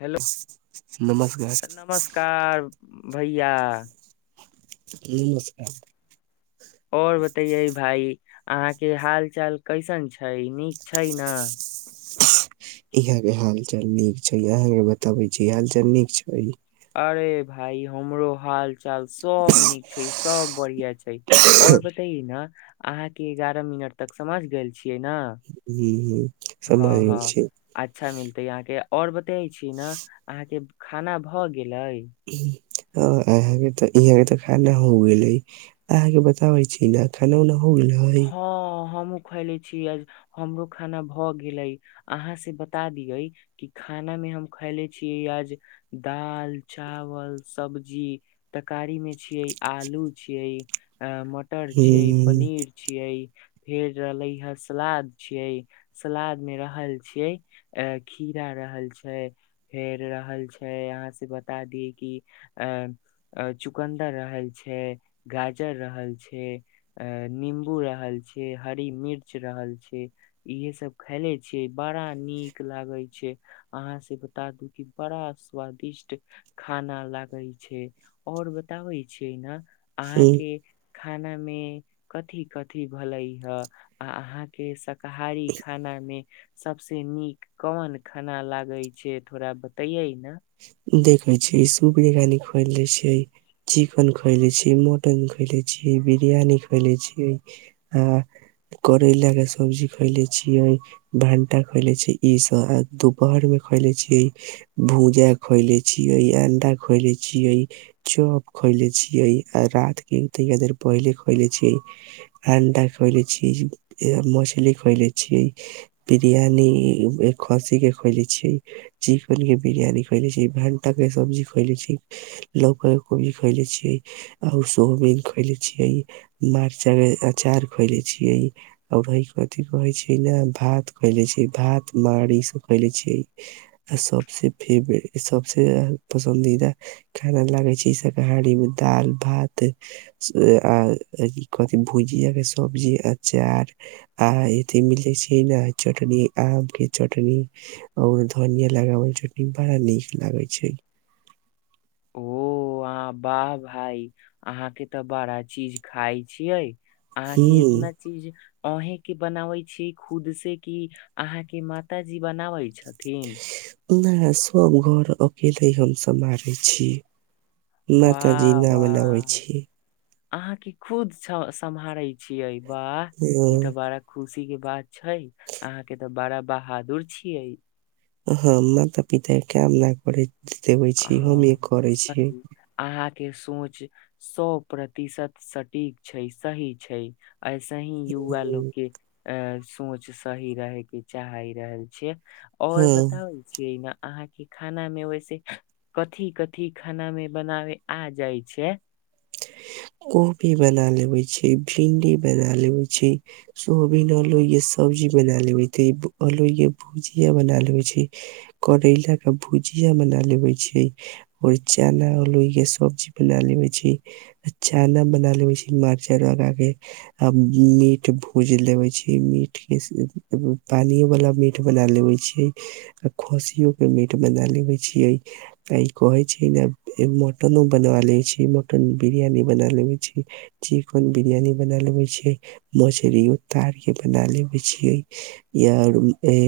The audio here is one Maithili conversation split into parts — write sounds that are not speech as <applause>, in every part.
हेलो नमस्कार नमस्कार भैया नमस्कार और बातैये भाई अहाँकेँ हाल चाल कैसन छै नीक छै न‌ऽ यहा के हाल चाल नीक छै यहा के बताबे छी हाल चाल नीक छै अरे भाई हमरो हाल चाल सब नीक छै सब बढ़िया छै और बताए न‌ऽ अहाँके एगारह मिनट तक समझ गेल छियै न‌ऽ ये समय हे छै अच्छा मिलते अहाँकेँ और बताइ छी न‌ऽ अहाँकेँ खाना भऽ गेलै एहँके तऽ <unintelligible> खऽ नहि हो गेलै। अहाँकेँ बताबै छी न खाना उना हो गेलय है हँ, हमूॅं खयले छीयलि हमरो खाना भऽ गेलै। अहा से बता दियै कि खानामे हम खयले छियै आज दाल चावल सब्जी तरकारी मे छियै आलू छियै अ मटर छियै पनीर छियै फेर रहले हे सलाद छियै। सलाद मे रहल छियै अ खीरा रहल छै फेर रहल छै आहाँ से बता दिय कि अ चुकन्दर रहल छै गाजर रहल छै अ निम् बू रहल छै हरी मिर्च रहल छै इहे सब खैले छियै बड़ा नीक लागै छै अहाँ से बता दू कि बड़ा स्वादिष्ट खाना लागै छै आओर बताबै छियै ने ह अहाँके खाना मे कथी कथी भलहि आ अहाँके शाकाहारी खाना मे सबसे नीक कोन खाना लागे छै थोड़ा बतैयै ने देखे छी सुप कानी <unintelligible> खोल ले छै चिकन खएले छीयै मोटन खैले छीयै बिरयानी खैले छीयै आ करैला के सब्जी खइले छीयै भंटा खएले छी इ सब आ दुपहर मे खोएले छियै भूजा खईले छीयै अंडा खयले छीयै चौप खयले छियै आय रात के त पहिले खैलेय छियै अण्डा खइले छी मछली खइले छिये बिरियानी खसी के खोले छियै चिकेन के बिरियानी रेले छी भंटा के सब्जी खएले छी लौका के कोबी खेले छी आ सोबीन खोएले छियै मरचा के अचार खोएले छियै आओरथिी कहै छै ने भात खैले छै भात मारीसँ खैले छियै आ सबसे फेवरेट सबसे पसन्दीदा खाना लागे छै ई शाकाहारी मे दाल भात आ कथिी भुजिया के सब्जी आ अचार आ एते मिले छै ने चटनी आम के चटनी ओ धनिया लगाबल चटनी बड़ा नीक लागै छै ओ वाह वाह भाई अहााँ के तऽ बड़ा चीज खााय छियै अहाँके हूं। इतना चीज आहें के बनाबे छी खुद से की अहाँके मातााजी बनाबै छथिन नई सब घर अकेले हम समहारे छीय मातााजी वाह ना बनाबै वाह छी अहाँके खुद सम्हारे छियै वाह ई त अ, बारा खुशी के बात छै अहाँ के तऽ बड़ा बहादुर छियै ह माता पिता काम ना करे देबे छी हमही करे छियै अहााँ के सोच सौ प्रतिशत सटीक छै सही छै ऐसे ही युवा लोकके अ सोच सही रहे के चाही रहल छियै और हाँ बताउ छियै ने अहाँके खानामे वैसे कथी कथी खाना मे बनाव आ जाइ छै कोभी बना लेबे छीये भिंडी बना लेबे छीये सोबीन अलोय सब्जी बना ले छैे अलोे भुजिया बना लेे छैये करैला के भुजिया बना लेबे छिये और चना आलू के सब्जी बना लेवे छिये अ चन्ना बना लेबै छी मरचार लगा के अ मीट भूज लेवे छिये मीट के पानि वाला मीट मीट बना लेवे छीिये खोसियो के मीट बना लेवे छीिये आ ई कहे छै ने मटनो बना ले छी मटन बिरियानी बना लेबे छी चिकन बिरियानी बना लेबे छियै मछली उतार के बना लेबे छीियै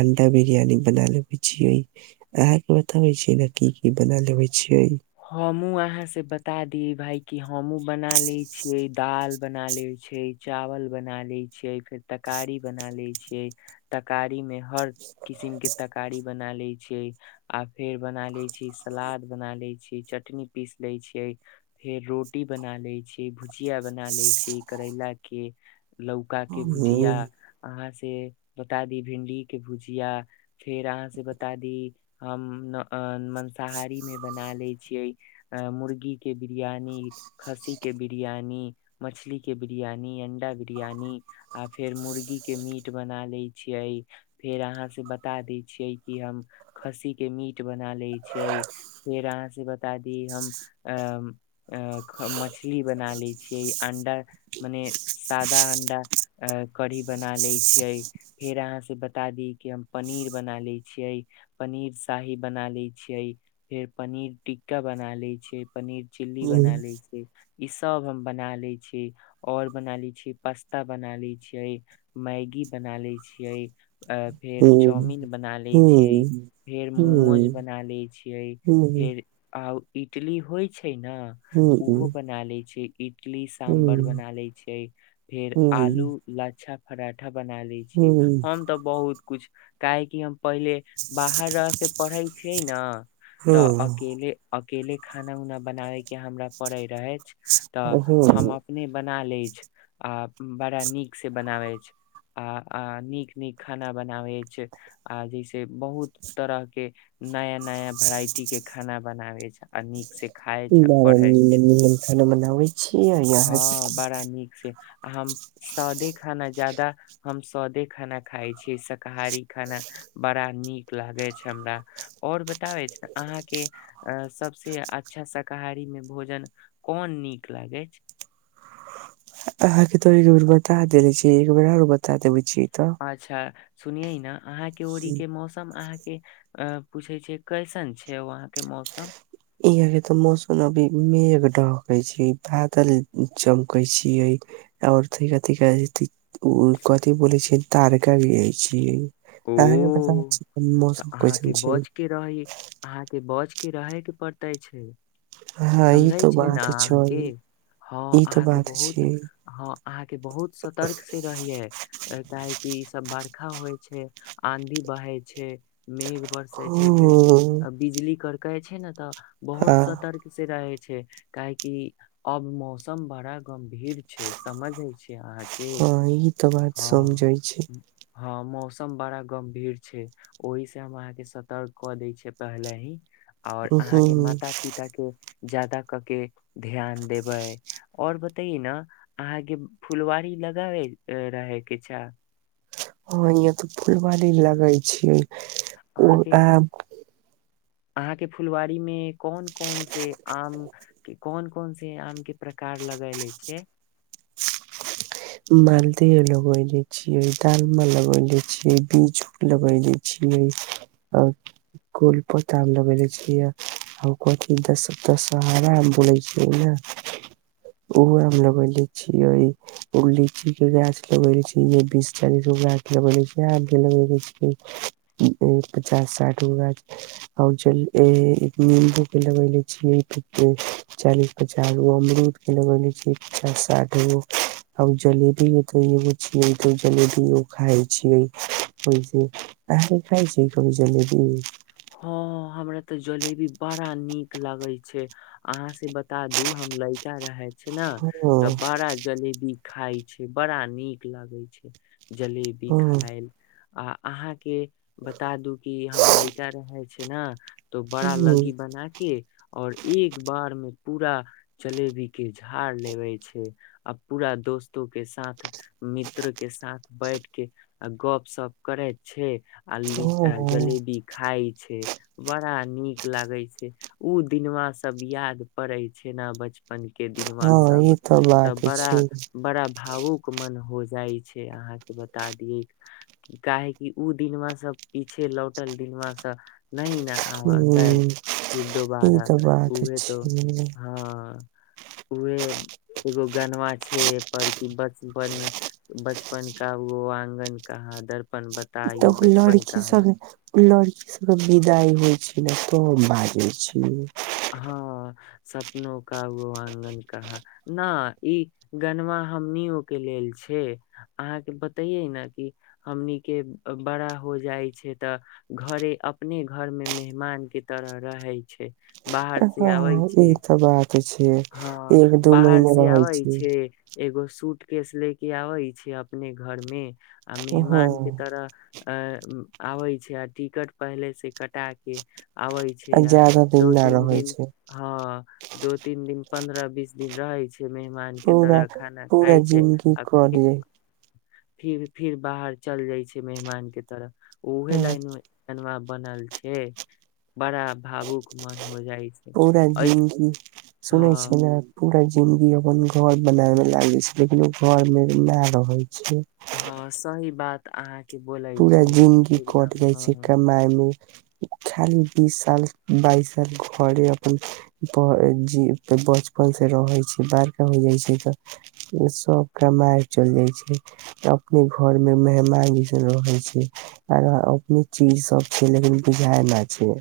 अंडा बिरियानी बना लेबै छीिय अहाँकेँ बताबै छीियै ने की की बना लेबे छियै हमूँ अहाँ से बता दिय भाय कि हमूँ बना ले छियै दाल बना लेबे छै चावल बना लैत छियै फेर तरकारी बना लैत छियै तकारी में हर किसिम के तरकारी बना ले छैियै आ फेर बना लैत छीय सलाद बना लैत छीिय चटनी पीस लैत छियै फेर रोटी बना लैत छै भुजिया बना लै छिये करैलाक के लौका के भुजिया अहाँ से बता दी भिं्डी के भुजिया फेर अहाँ से बता दी हम मंसाहारी मे बना ले छिय अ मुर्गी के बिरियानी खस्सी के बिरयानी मछली के बिरयानी अंडा बिरयानी आ फेर मुर्गी के मीट बना लैत छियै फेर अहाँसँ बता दै छियै कि हम खस्सीके मीट बना लैत छियै फेर अहाँ से बता दी हम अ अ मछली बना लैत छियै अंडा मने सादा अंडा अ कढ़ी बना लैत छियै फेर अहाँसँ बता दी कि हम पनीर बना लैत छियै पनीर शाही बना ले छियै फेर पनीर ट टिक्का बना ले छै पनीर चिल्ली बना ले छियै इ सब हम बना ले छीयै और बना ले छीय पास्ता बना ले छियै मैगी बना लैत छियै आ फेर चाउमिन बना लैत छियै फेर मोमोज बना लैत छियै फेर आ इटली होइ छै ने ओहो बना ले छै इटली साम्बर बना ले छै फेर आलू लच्छा पराठा बना ले छै हम तऽ बहुत कुछ काहेकि हम पहिले बाहर रहके पढ़ल छै ने तऽ अकेले अकेले खाना उना बनाबैके हमरा पड़ै रह अछि तऽ हम अपने बना लै अछि आ बड़ा नीक से बनाब अछि आ आ नीक नीक खाना बनाबै छै आ जैसे बहुत तरह के नया नया वेराइटी के खाना बनावे छै आ नीक से खााय छै आ बड़ा पढ़ै छै निमन-निमन खाना बनावे छिये अहाँ हँ के बड़ा नीक से हम सदे खाना जादा हम सदे खाना खाइ छियै शाकाहारी खाना बड़ा नीक लागैत छै हमरा आओर बताबै ने अहाँके अ सबस अच्छा शाकाहारी मे भोजन कोन नीक लागे छै अहाँके त एक बेर बता देेले छी एक बेर आर बता देबे छी तऽ अच्छा सुनियै ने अहाँके ओड़ी के मौसम अहाँके अ पूछे छै कैसन छै वहाँ के मौसम यहाँ के ते मौसम अभी मेघ ढह छै बादल चमक छैे आरथथ ओ कथी छ तारका गिरै छीयै ओ हँ पता अछि तऽ अहाँके बच के रहै अहाँके बच के रहे के पड़ते छै हाँ ई समझाय तो छै ने बात छै अहाँके हँ ई तो अहाँके बात बहुत छिये हँ अहाँके बहुत सतर्क से रहियै काहेकि इ सब बर्खा होइ छै आंधी बहे छै मेघ बर फेर हूँ बिजली करकै छै ने तऽ बहुत हाँ सतर्क से रहै छै काहेकि अब मौसम बड़ा गमभीर छै समझै छै अहाँके हाँ ई तो बात हँ समझे छी हँ मौसम बड़ा गम्भीर छै ओहि से हम अहाँके सतर्क कऽ दै छियै पहिले ही आऔर अहाँके उहूँ माता पिता के जादा कऽ के ध्यान देबै और बतइए ने अहाँके फुलवारी लगाबे रहेके छै ह यहाँ ते फुलवारी लगे छीयै अहाँके अहाँके फुलवाारी में कोन कोन से आम कि कोन कोन से आम के प्रकार लगले छीयै मालदजह लगले छीयै डाल माल लगले छीयै बीज लगले छिय आ गूल <unintelligible> लगेेले छियै आ कथी दस दशहारा आम बोलै छियै ने ओहो हम लगेले छीयै ओ लीचीके गाछ लगेेले छी, बीस चालीस गाछ <unintelligible> लगेेले छी पचास-साठ गो गाछ <unintelligible> नींबूके लगैले छियै चालीस पचास गो अमरूदके लगेले छियै, पचास-साठ गो हम जलेबी नहि कहियो <unintelligible> जलेबियो खाइ छियै। अहाॅं खाइ छियै कहियो जलेबी? हँ हमरा तऽ जलेबी बड़ा नीक लागय छै। अहाँ से बता दू हम लइका रहे छी ने हाँ तऽ हाँ बड़ा जलेबी खाइ छी, बड़ा नीक लगै छै जलेबी खायमे। आ अहाँके बता दू कि हम लै रहै <unintelligible> छै ने तो बड़ा उम्म लऽग्गी बनाके और एक बारमे पूरा जलेबीके झाड़ लेबे छै आ पूरा दोस्तोके साथ मित्रके साथ बैठके आ गपशप करैत छी आ ली हाँ जलेबी खाय छै। बड़ा नीक लागै छै, ऊ दिनवा सब याद पड़ै छै ने बच- पनके दिनवा हाँ इ सब ते तऽ बात बड़ा, छै बड़ा भावुक- मन हो जाइ छै अहाँके बता दियै काहे कि ऊ दिनमा सभ, पीछे लौटल दिनमासॅं नहि ने आब औतै उम्म फिर इ दोबारा, ते बात उहे तऽ छै हँ उह एगो गनवा छै पर कि बचपन बचपन का वो आगन कहाँ, दर्पण ब- तब लड़की सब लड़की सभके विदाइ होइ छै ने तब बाजै छियै हँ सपनो का वो आंगन कहाॅं? ना, ई गनमा हमनिओ के लेल छै, अहाँके बतैयै ने कि हमनीके बड़ा हो जाइ छै तऽ घरे, अपने घरमे मेहमानके तरह रहै छै। बाहरसे आबै छै तऽ <unintelligible> बात छियै हँ बाहरसे आबै छै, एगो सूटकेश लेके आबै छी अपने घरमे आ मेहमानके हाँ तरह अ आबे छै आ टिकट पहिलेसे कटाके आबै छै, छैय आ ज्यादा दिन ना दो-तीन रहे दिन छै हँ दू तीन दिन, पन्द्रह-बीस दिन रहै छै मेह- -मानके पूरा तरह खाना पूरा खाय छै जिंदगी आ कट फेर जाय फिर, फिर बाहर चल जाइ छै मेहमानके तरफ उहे हँ लाइनमे गनमा बनल छै, बड़ा भावुक मन हो जाइ छै! पूरा ऐस जिनगी सुनै हँ छै ने पूरा जिनगी अपन घर बनाबऽमे लागे छै लेकिन ओ घरमे नहि रहै छै। हँ सही बात तऽ अहाँके बोल पूरा जिंदगी कट जाइ छै कमाय मे खाली बीस साल बाइस साल घरे अपन ब जी बचपन से रहै छै बारके हो जाइ छै तऽ सब कमाइ चल जाय छै अपने घर मे मेहमानी रहै छै और अपने चीज सब छै लेकिन बुझाय न छिये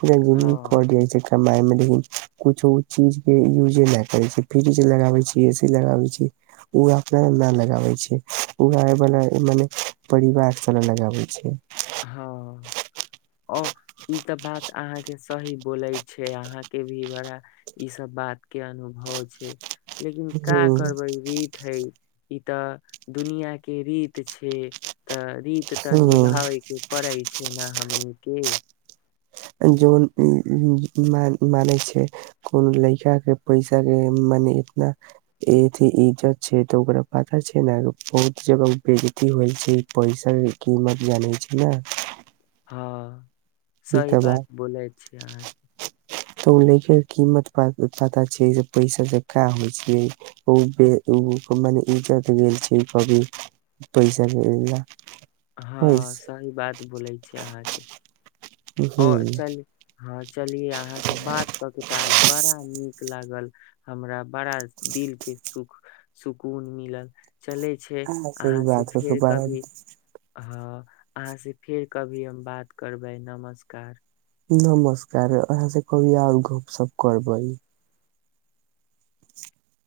पुरा जिंदगी कट हँ जाइ छै कमाय मे लेकिन कुछो चीज के यूजे नहि करे छी फ्रिज लगाबे छिये से लगाबे छिये ओ अपना लऽ न लगाबै छिये उऐ वला मने परिवार सव लऽ लगाबै छै हँ ओ ई तऽ बात अहाँके सही बोलै छै अहाँकेँ भी बड़ा ई सब बात के अनुभव छै लेकिन का हूं करबै रीत हइ ई तऽ दुनिया के रीत छै तऽ रीत तऽ हूं निभाबै केँ परै छै नऽ हमनीकेँ जन इ ई मान माने छै कोनो लइकाकेँ पैसाकेँ मने इतना एथी इज्जत छै तऽ ओकरा पता छै नऽ अहाँकेँ बहुत जगह उ बेजज्ती होइ छै पैसाकेँ किमत जानै छै नऽ हँ ई सही त बात बोलै छिये अहाँ तऽ ओ लइकाकेँ कीमत पता छै पैसा से का होइ छै ओ बे अकेँ माने ईज्जत गेल छै ई कभि पैसाे केँ लऽ हँ सही बात बोलै छिये अहाँकेँ आओर चलि हँ चलिये अहाँ से बात कऽ के तऽ आज बड़ा नीक लागल हमरा बड़ा दिल के सुख सुकून मिलल चलै छै अहाँ से भी अहाँसे बात कर के फेर बड़ा कभी हँ अहाँ से फेर कभी हम बात करबै नमस्कार नमस्कार अहाँ से कहियो आओर गप सप करबै